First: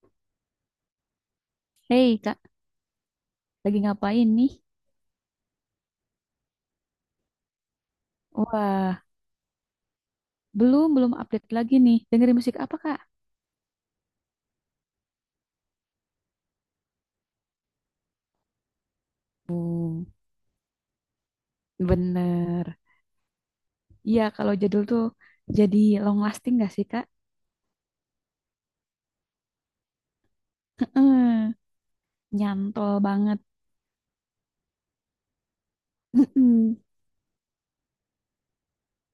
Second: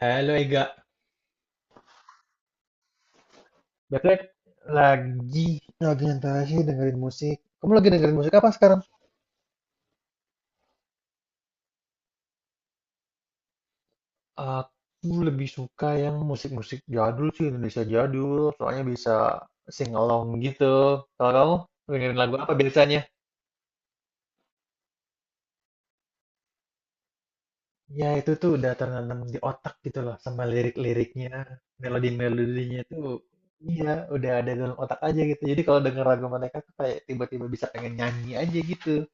Halo Ega. Hey Kak, lagi Biasanya ngapain nih? lagi nyantai sih dengerin musik. Kamu lagi dengerin musik apa sekarang? Wah, belum belum update lagi nih. Dengerin musik apa Kak? Aku lebih suka yang musik-musik jadul sih, Indonesia jadul, soalnya bisa sing Hmm, along gitu. Kalau kamu dengerin lagu apa bener. biasanya? Iya, kalau jadul tuh jadi long lasting gak sih Kak? Ya itu tuh udah tertanam di otak gitu loh sama lirik-liriknya. Heeh, Melodi-melodinya nyantol tuh banget. iya udah ada dalam otak aja gitu. Jadi kalau denger lagu mereka tuh Mm-mm. kayak tiba-tiba bisa pengen nyanyi aja gitu.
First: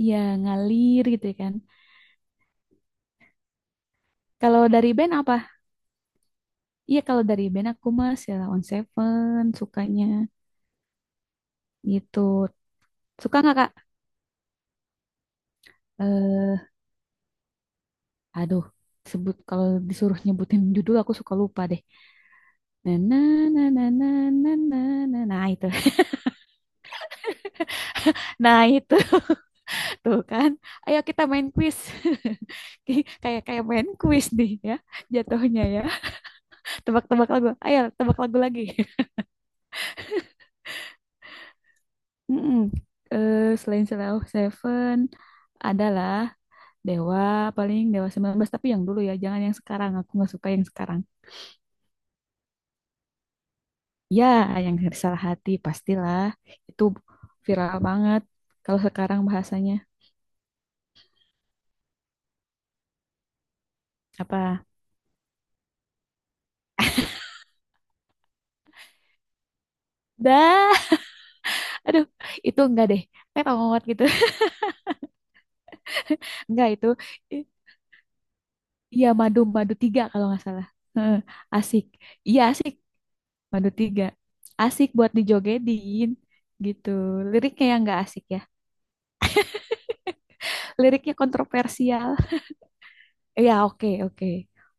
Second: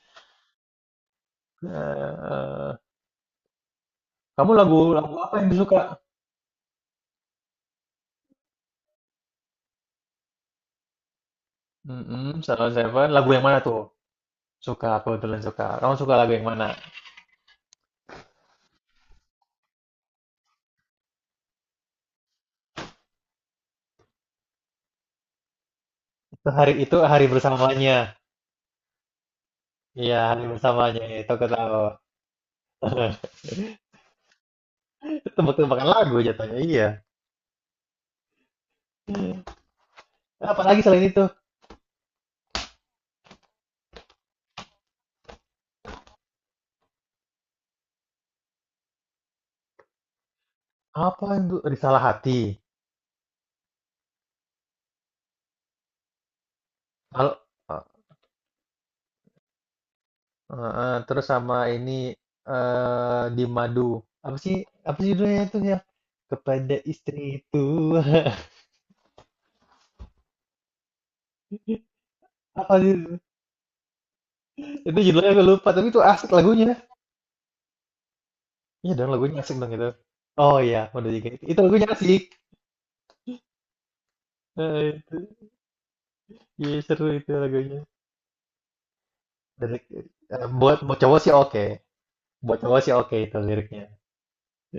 Iya, ngalir gitu ya kan. Nah, kamu Kalau lagu dari band lagu apa apa? yang disuka? Iya, kalau dari band aku mah Sheila on 7 sukanya gitu. Mm-mm, Salon Seven. Lagu Suka yang nggak mana tuh? Kak? Suka, aku kebetulan suka. Kamu suka lagu yang Eh, mana? aduh, sebut kalau disuruh nyebutin judul aku suka lupa deh. Na na na na na na na na. Nah, itu. Itu hari bersamanya. Nah, itu Iya, tuh hari kan. Ayo bersamanya. kita Itu aku main tahu. quiz. Ki- Kayak kayak main quiz nih ya jatuhnya ya. Tebak-tebakan lagu jatuhnya. Iya. Tebak-tebak lagu. Ayo tebak lagu lagi. Apalagi selain itu? Mm-mm. Eh, selain Slow Seven adalah Dewa paling Dewa 19 tapi yang dulu ya, jangan yang sekarang. Aku nggak suka yang sekarang. Apa yang tuh? Di Hati. Ya, yang salah hati pastilah. Itu Kalau viral banget kalau sekarang bahasanya terus sama ini di Madu. Apa sih? apa? Apa sih judulnya itu ya? Kepada istri itu. Dah. Aduh, itu Apa enggak sih? deh. Terong gitu. Itu judulnya aku lupa, tapi itu asik Enggak lagunya. itu. I- Iya Iya, dong madu lagunya asik dong madu itu. tiga kalau nggak Oh salah. iya, udah Heeh, juga itu. Itu asik. lagunya asik. Iya, asik. Madu tiga. Asik buat Itu, dijogedin iya gitu. seru itu Liriknya lagunya. yang enggak asik ya. Dari, buat buat Liriknya cowok sih oke. kontroversial. Buat cowok sih oke itu Iya, liriknya. oke, oke.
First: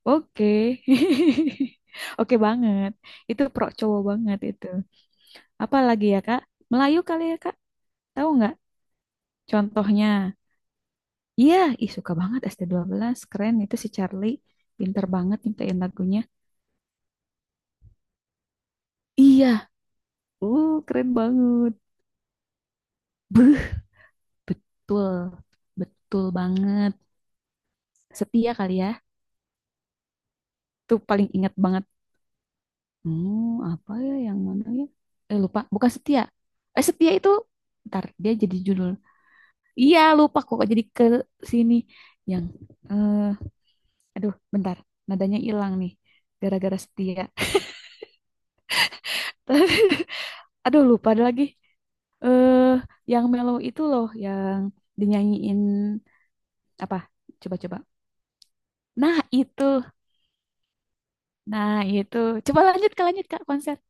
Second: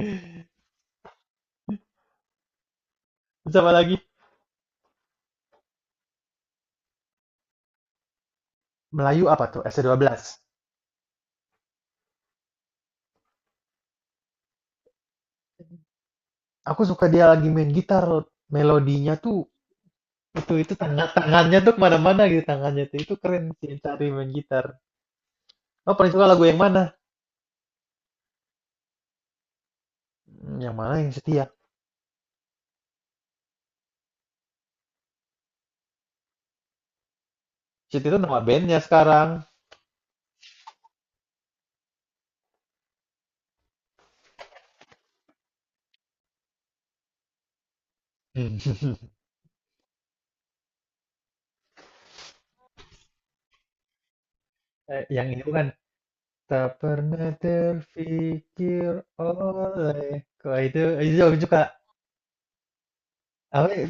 Oke. Oke banget. Itu Terus pro apa lagi? cowok banget itu. Apa lagi ya, Kak? Melayu kali ya, Kak? Tahu nggak Melayu apa tuh? contohnya? S12. Iya, ih suka banget st belas keren itu si Charlie. Pinter banget nyiptain lagunya. Aku suka dia lagi main gitar. Melodinya tuh Iya, itu itu tangan keren tangannya tuh banget. kemana-mana gitu, tangannya tuh itu keren Beuh, sih cari main gitar. betul, Oh paling betul suka lagu yang banget. mana? Setia kali ya, Yang mana tuh yang paling setia? ingat banget. Hmm, apa ya yang mana ya? Eh lupa, bukan setia. Eh setia itu, ntar Setia itu dia nama jadi bandnya judul. sekarang. Iya lupa kok jadi ke sini yang, eh aduh bentar, nadanya hilang nih, gara-gara setia. Aduh lupa ada lagi. Eh, yang mellow itu loh, yang yang itu dinyanyiin kan tak apa? pernah Coba-coba. terfikir Nah itu. oleh, kok itu jauh juga, Nah, itu. Coba lanjut Kak apa konser. ya,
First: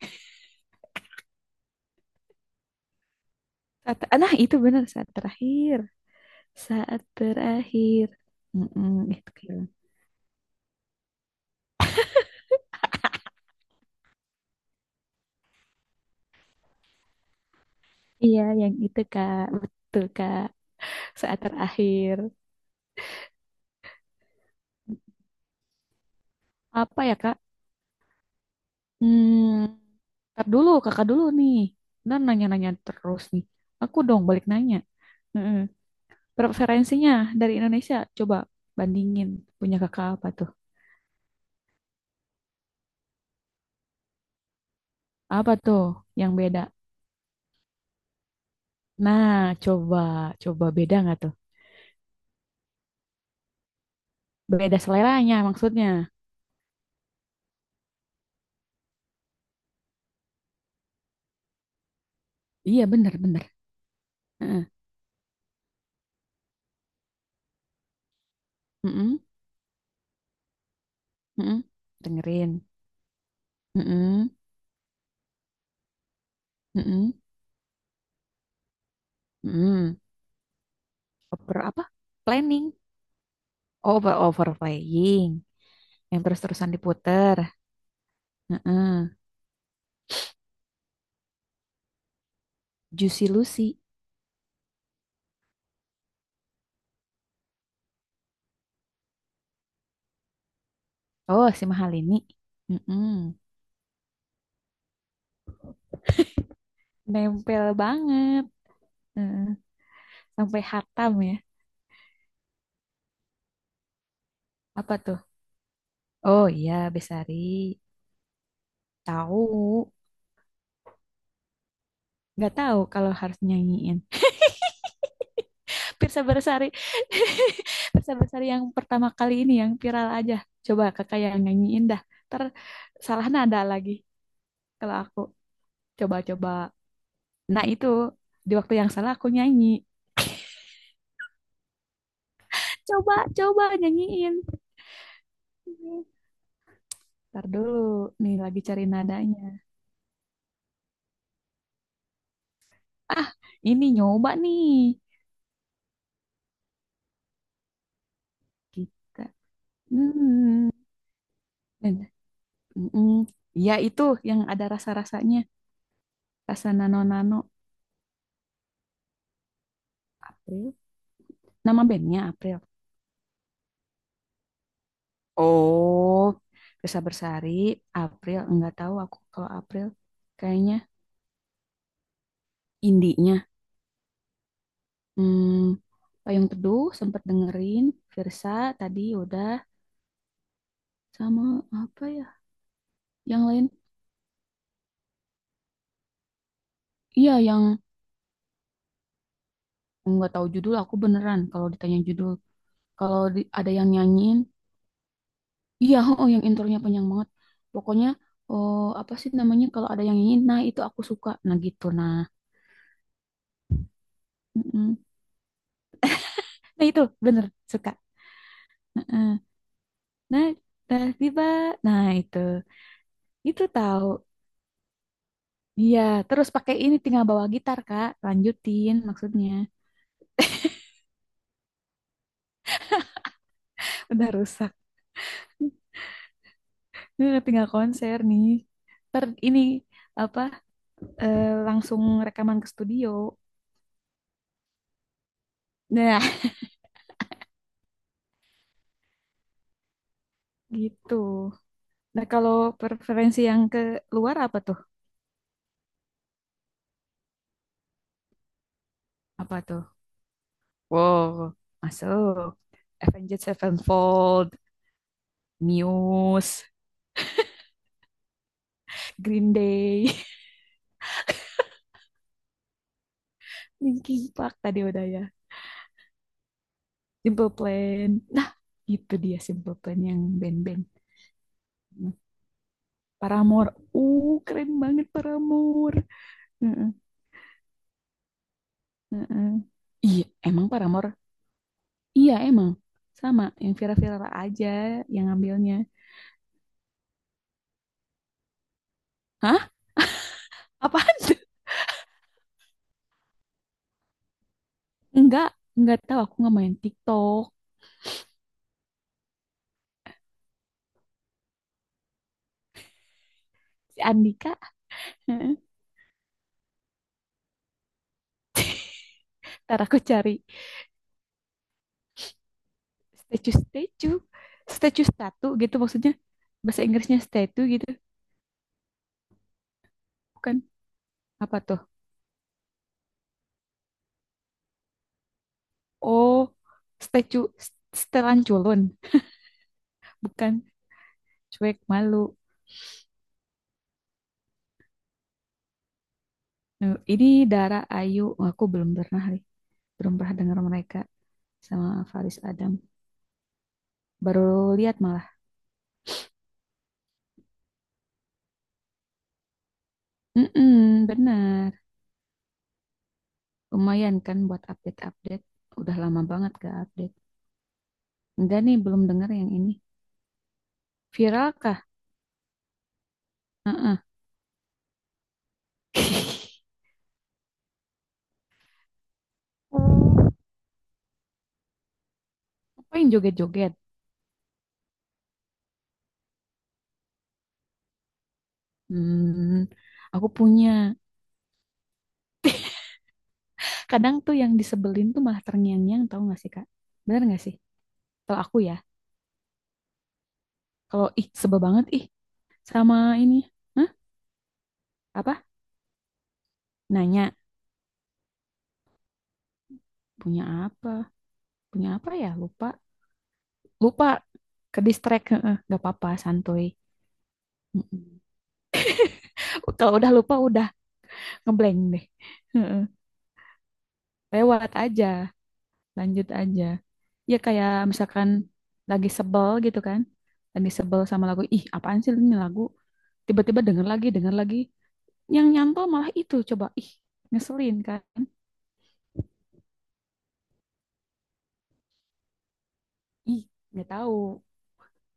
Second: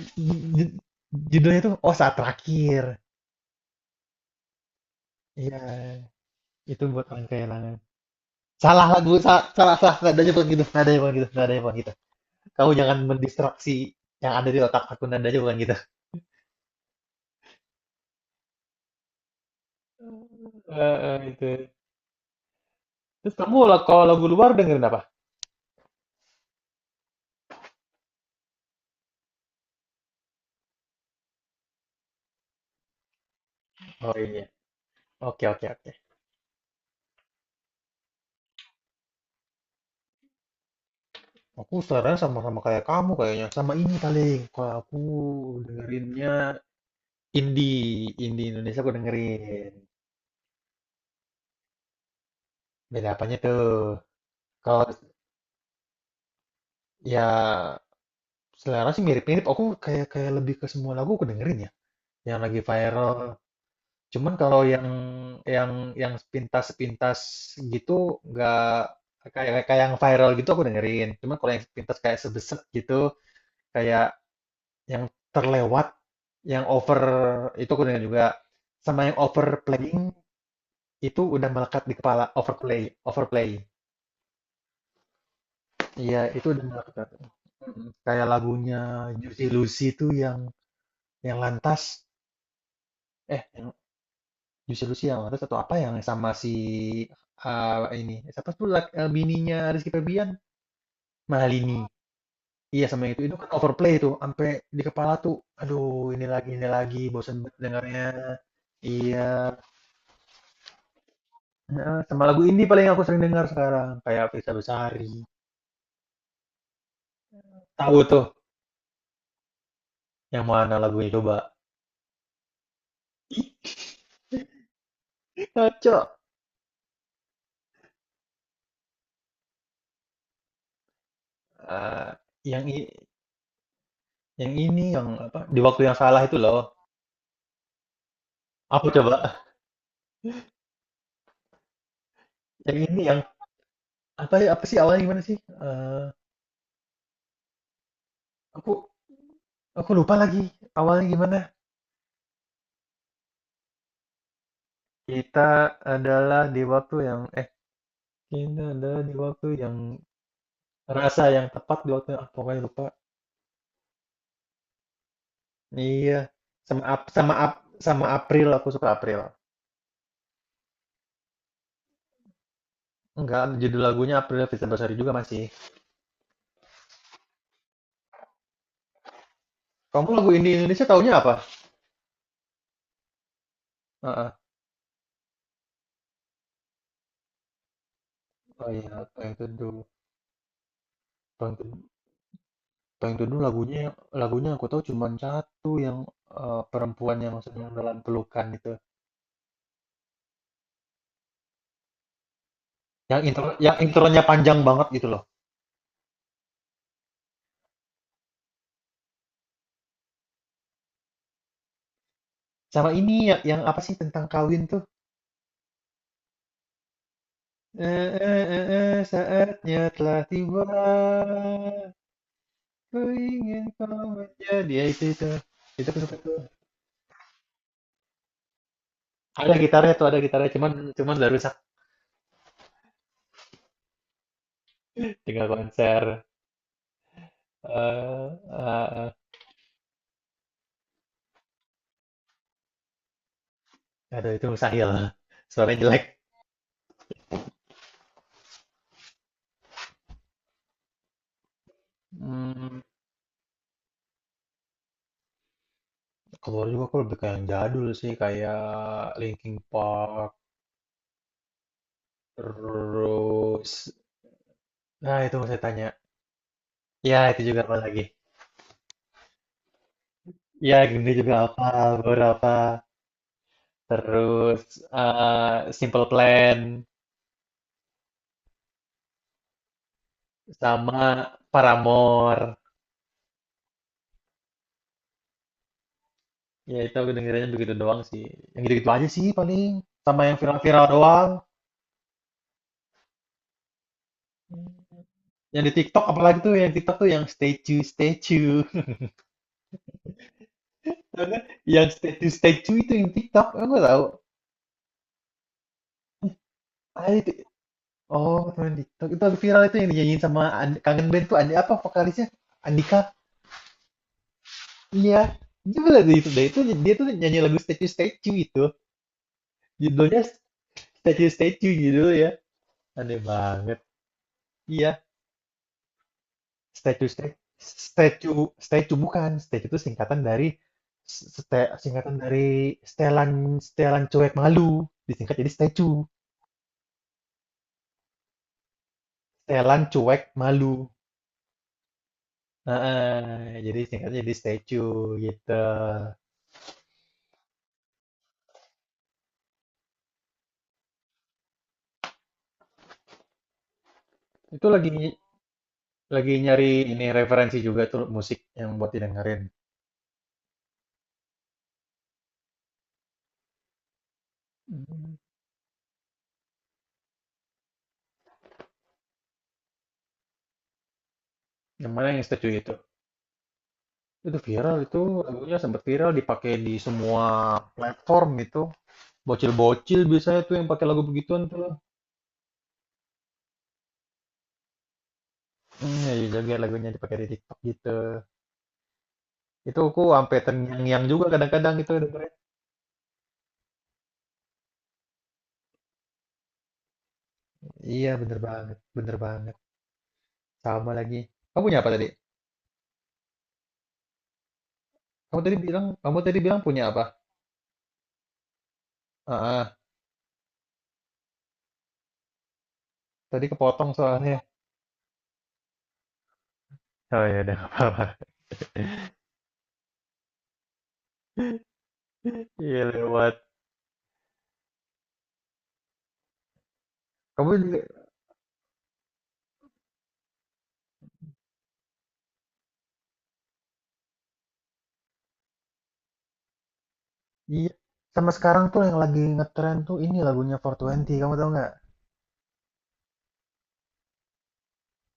ju- judulnya tuh, oh, saat terakhir, Saat, nah, itu benar saat terakhir. iya itu Saat buat orang kehilangan, terakhir. salah Mm-mm, lagu, gitu. salah salah, Kak. salah nadanya, bukan gitu nadanya, bukan gitu nadanya, bukan gitu Kamu jangan mendistraksi yang ada di otak aku, nadanya bukan gitu. Iya, yang itu Kak. Betul Kak. Saat Itu, terakhir. terus kamu lah kalau lagu luar dengerin apa? Apa ya Kak? Hmm, ntar dulu, Kakak dulu nih. Dan nanya-nanya terus nih. Aku Oh dong iya, balik nanya. oke, Mm-mm. oke, oke. Preferensinya dari Indonesia, coba bandingin punya Kakak apa tuh? Aku saran sama-sama kayak kamu kayaknya sama ini paling kalau aku Apa tuh yang dengerinnya beda? indie Indonesia aku Nah, dengerin. coba, coba beda nggak tuh? Beda apanya tuh? Beda Kalau seleranya maksudnya. ya selera sih mirip-mirip. Aku kayak kayak lebih ke semua lagu aku dengerin ya, yang lagi Iya bener viral. bener. Cuman kalau Heeh. Yang yang sepintas-sepintas gitu, nggak Mm-mm, kayak kayak yang viral gitu aku dengerin. Cuman kalau mm-mm. yang sepintas kayak Dengerin. sebeset gitu, kayak Mm-mm, yang terlewat, yang over mm-mm, itu aku dengerin juga. Sama yang mm-mm. overplaying itu udah Over melekat apa? di kepala, Planning. overplay, overplay. Overplaying. Iya, Yang itu udah terus-terusan melekat. diputer. Kayak lagunya Heeh. Juicy Lucy itu, yang lantas, Juicy yang Lucy. Juicy Lucy yang lantas atau apa yang sama si, ah, ini siapa tuh, bininya Rizky Febian, Oh si Malini. Mahalini. Iya sama yang itu Mm-mm. kan overplay tuh sampai di kepala tuh, aduh ini lagi bosan banget Nempel dengarnya. banget. Iya, Heeh. Sampai hatam ya. nah, sama lagu indie paling aku sering dengar sekarang kayak Fisa Apa Besari. tuh? Oh iya Besari. Tahu tuh Tahu. yang mana lagunya coba. Nggak tahu kalau harus nyanyiin. Kacau. Pirsa Bersari. Pirsa Bersari yang pertama kali ini yang viral aja. Coba kakak yang nyanyiin dah. Eh, Ntar yang i- salah nada lagi Yang ini kalau yang aku. apa di waktu yang salah itu Coba-coba. loh. Nah itu di waktu Aku yang salah coba? aku nyanyi. Yang ini Coba, yang coba apa nyanyiin. ya, apa sih awalnya gimana sih? Eh Ntar dulu. Nih lagi aku cari nadanya. aku lupa lagi awalnya gimana. Ah, ini nyoba nih. Kita adalah di waktu yang eh kita adalah di Kita. waktu yang, Hmm. rasa yang tepat di waktu Dan- yang, ah, pokoknya lupa. Mm-mm. Ya itu yang ada rasa-rasanya. Iya, Rasa sama Ap- sama nano-nano. Ap- sama April aku suka April. April. Nama bandnya April. Enggak, judul lagunya April Fitri Bersari juga masih. Oh, Desa Bersari, April, nggak tahu aku kalau April Kamu lagu indie kayaknya Indonesia taunya apa? indinya. Heeh. Hmm, Payung Teduh sempat dengerin, Firsa Oh iya, tadi Bang udah Teduh. sama Bang Teduh. apa ya? Payung Teduh Yang lain? lagunya lagunya aku tahu cuman satu yang, perempuan Iya, yang yang sedang dalam pelukan itu. nggak tahu judul aku beneran kalau ditanya judul. Kalau Yang intro di- ada yang yang intronya nyanyiin, panjang banget gitu loh. iya, oh yang intronya panjang banget. Pokoknya oh apa sih namanya kalau ada yang nyanyiin, nah itu aku suka. Nah gitu nah. Sama ini ya yang apa sih tentang kawin tuh, Mm-mm. Nah itu bener suka. Saatnya telah Nah, tiba, nah, tiba. Nah, itu. ku Itu ingin kau tahu. menjadi, ya itu itu. Itu aku Iya, suka tuh. terus pakai ini tinggal bawa gitar, Kak. Lanjutin maksudnya. Ada gitarnya tuh, ada gitarnya cuman cuman udah rusak, Udah rusak. tinggal konser, Eh, tinggal konser eee, nih. heeh. Ter ini apa langsung rekaman ke studio. Aduh itu mustahil, suaranya jelek. Nah, gitu. Nah, kalau Mmm. preferensi yang ke luar apa tuh? Keluar juga aku lebih kayak yang jadul sih, kayak Linkin Apa tuh? Park, Wow, masuk. Avenged terus. Sevenfold, Nah, itu mau saya tanya. Muse, Ya, itu juga apa lagi? Green Day, Ya, gini juga apa, beberapa. Linkin Park Terus tadi udah ya. eh, Simple Plan, Simple Plan. Nah, itu dia Simple Plan yang band-band. sama Paramore. Paramore. Keren banget Paramore. Ya, Heeh, itu aku dengerinnya begitu doang sih. Yang gitu-gitu aja sih heeh. paling. Sama Iya, yang emang viral-viral Paramore? doang. Iya, emang. Sama, yang viral-viral aja yang Yang di ngambilnya. TikTok apalagi tuh, yang TikTok tuh yang statue, statue. Hah? Apaan Tau nggak? Yang statue, statue itu yang TikTok. Aku nggak tahu. Enggak, enggak tahu. Aku nggak main Ah, itu, TikTok. oh, teman TikTok. Itu aku viral itu yang dinyanyiin sama Kangen Band tuh, Andi apa vokalisnya? Andika. Si Andika. Iya. Heeh. Gimana tuh itu? Nah, itu dia tuh nyanyi lagu Statue Statue itu. Ntar aku Judulnya cari Statue Statue judul ya. Aneh banget. statue-statue. Iya, Statue statue gitu maksudnya. Bahasa Statue Inggrisnya Statue statue gitu. Statue Statue bukan. Statue itu singkatan dari Bukan. Apa tuh? Stelan stelan cuek malu. Disingkat jadi Statue. Oh, statue. Setelan culun. Stelan cuek Bukan malu. cuek malu. Heeh, jadi singkatnya jadi Statue gitu. Eh, ini Dara Ayu. Oh, aku belum pernah nih. Belum pernah dengar mereka sama Faris Adam. Baru Itu lihat malah. lagi nyari ini referensi juga tuh musik yang buat didengerin. Mm-mm, benar. Lumayan kan buat Hmm. update-update. Udah lama banget gak update. Enggak nih, belum dengar yang ini. Viral kah? Yang mana yang setuju itu? Hmm, Itu viral, itu lagunya sempat viral dipakai di semua platform itu. Bocil-bocil biasanya tuh yang pakai lagu begituan tuh. apa yang joget-joget? Ya juga lagunya dipakai di TikTok gitu. Hmm, Itu aku aku sampai punya. terngiang-ngiang juga, kadang-kadang itu dengerin. Kadang tuh yang disebelin tuh malah terngiang-ngiang tau gak sih, Kak? Bener gak sih? Iya bener Kalau aku ya. banget, bener banget. Sama Kalau lagi. ih sebel Kamu punya banget apa ih tadi? sama ini. Hah? Kamu Apa tadi bilang, kamu tadi bilang punya apa? nanya Ah, ah, punya apa, punya apa ya, lupa, Tadi kepotong lupa soalnya. ke distract. Heeh, nggak apa-apa, santuy. Oh ya udah nggak apa-apa. mm Kalau udah lupa udah ngeblank deh. Heeh. Iya lewat. Lewat aja, lanjut aja, ya Kamu kayak misalkan lagi sebel gitu kan, lagi sebel sama lagu, ih apaan sih ini lagu, tiba-tiba denger lagi yang nyantol malah itu, coba ih Iya, ngeselin kan. sama sekarang tuh yang lagi ngetren tuh ini lagunya 420, kamu tahu nggak? Ih, nggak tahu,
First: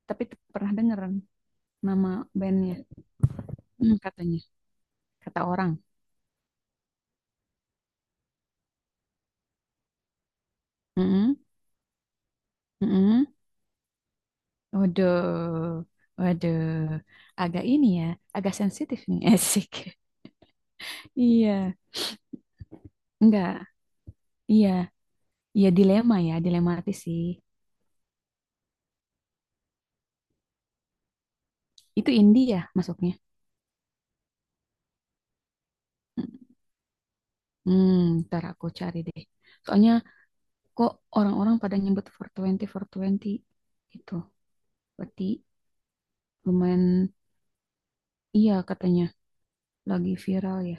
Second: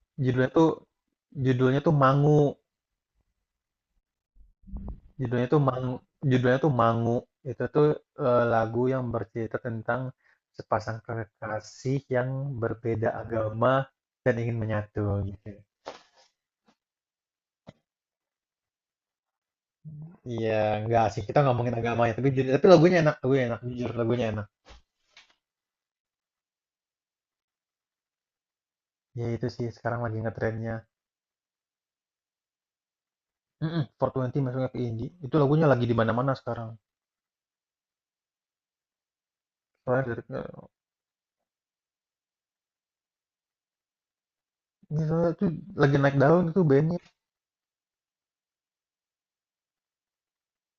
tapi Judulnya tuh pernah denger judulnya tuh nama Mangu, bandnya. Mm, katanya kata judulnya tuh orang. Mangu, judulnya tuh Mangu. Itu tuh lagu yang bercerita tentang sepasang mm kekasih yang berbeda Mm-mm. agama dan ingin menyatu gitu. Waduh, waduh, agak ini ya, agak sensitif nih, asik. Iya, nggak sih kita Iya, ngomongin agamanya, tapi tapi lagunya enak, enggak, jujur lagunya enak. iya, iya dilema ya, dilematis sih. Ya itu sih sekarang lagi ngetrennya. Itu indie ya masuknya. Mm-mm, 420 masuknya ke indie. Itu lagunya lagi di mana-mana sekarang. Hmm, Ntar aku cari deh. Soalnya Soalnya dari- kok orang-orang pada nyebut 420 420 itu. Ini Berarti soalnya tuh lagi naik daun itu bandnya. lumayan, iya katanya, lagi viral ya,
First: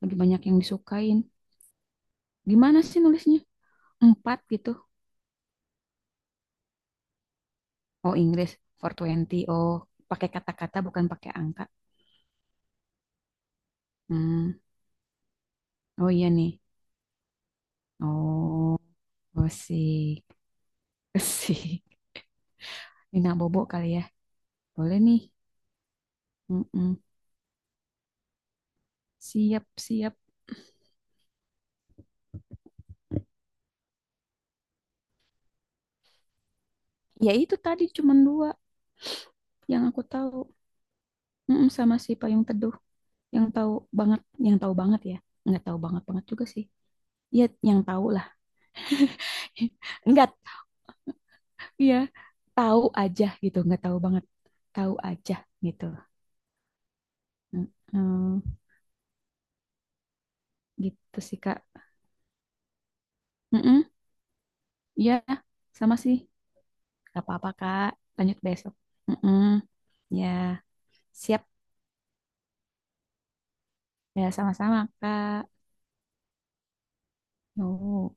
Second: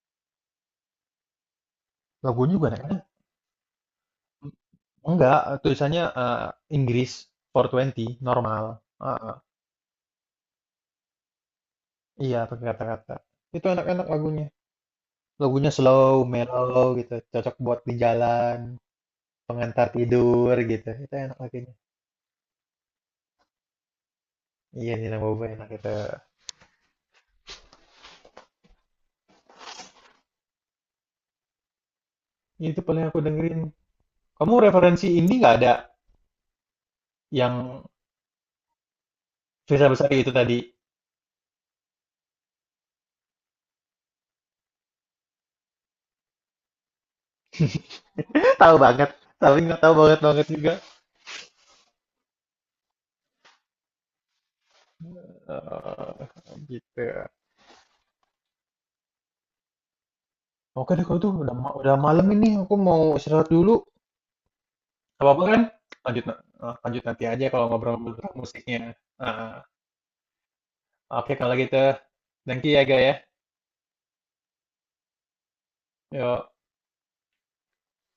lagi banyak yang disukain. Lagunya juga Gimana naik sih daun. nulisnya? Empat gitu. Enggak, tulisannya Inggris Oh 420, Inggris, normal. four Ah, ah. twenty Oh, pakai kata-kata bukan pakai angka. Iya, pakai kata-kata. Itu enak-enak lagunya. Hmm, Lagunya oh slow, iya nih. mellow gitu. Cocok buat di jalan, Oh, pengantar gosip. tidur gitu. Itu enak lagunya. Gosip. Nina Bobo kali ya. Iya, Boleh Nina nih. Boba enak itu. Mm-mm. Siap, siap. Itu paling aku dengerin. Kamu referensi indie nggak ada Ya itu yang tadi cuman dua yang Firza aku Besari itu tahu. tadi? Mm-mm, sama si Payung Teduh. Yang tahu banget, yang tahu banget ya. Nggak tahu banget banget juga sih. Ya, yang tahu lah. Tahu banget. Tapi nggak tahu banget Enggak, banget juga. iya. Tahu aja gitu, nggak tahu banget. Tahu aja gitu. Gitu. Mm-mm. Oke deh kalau Gitu itu sih, udah Kak. Udah malam ini aku mau istirahat dulu. Mm-mm. Iya, Gak apa-apa kan? sama sih. Lanjut lanjut Gak nanti aja apa-apa, kalau Kak. ngobrol-ngobrol tentang Lanjut besok. musiknya. Mm-mm. Nah, Ya, oke siap. kalau gitu. Thank you ya, Ga ya. Ya, sama-sama, Kak. Yo. Nuhun.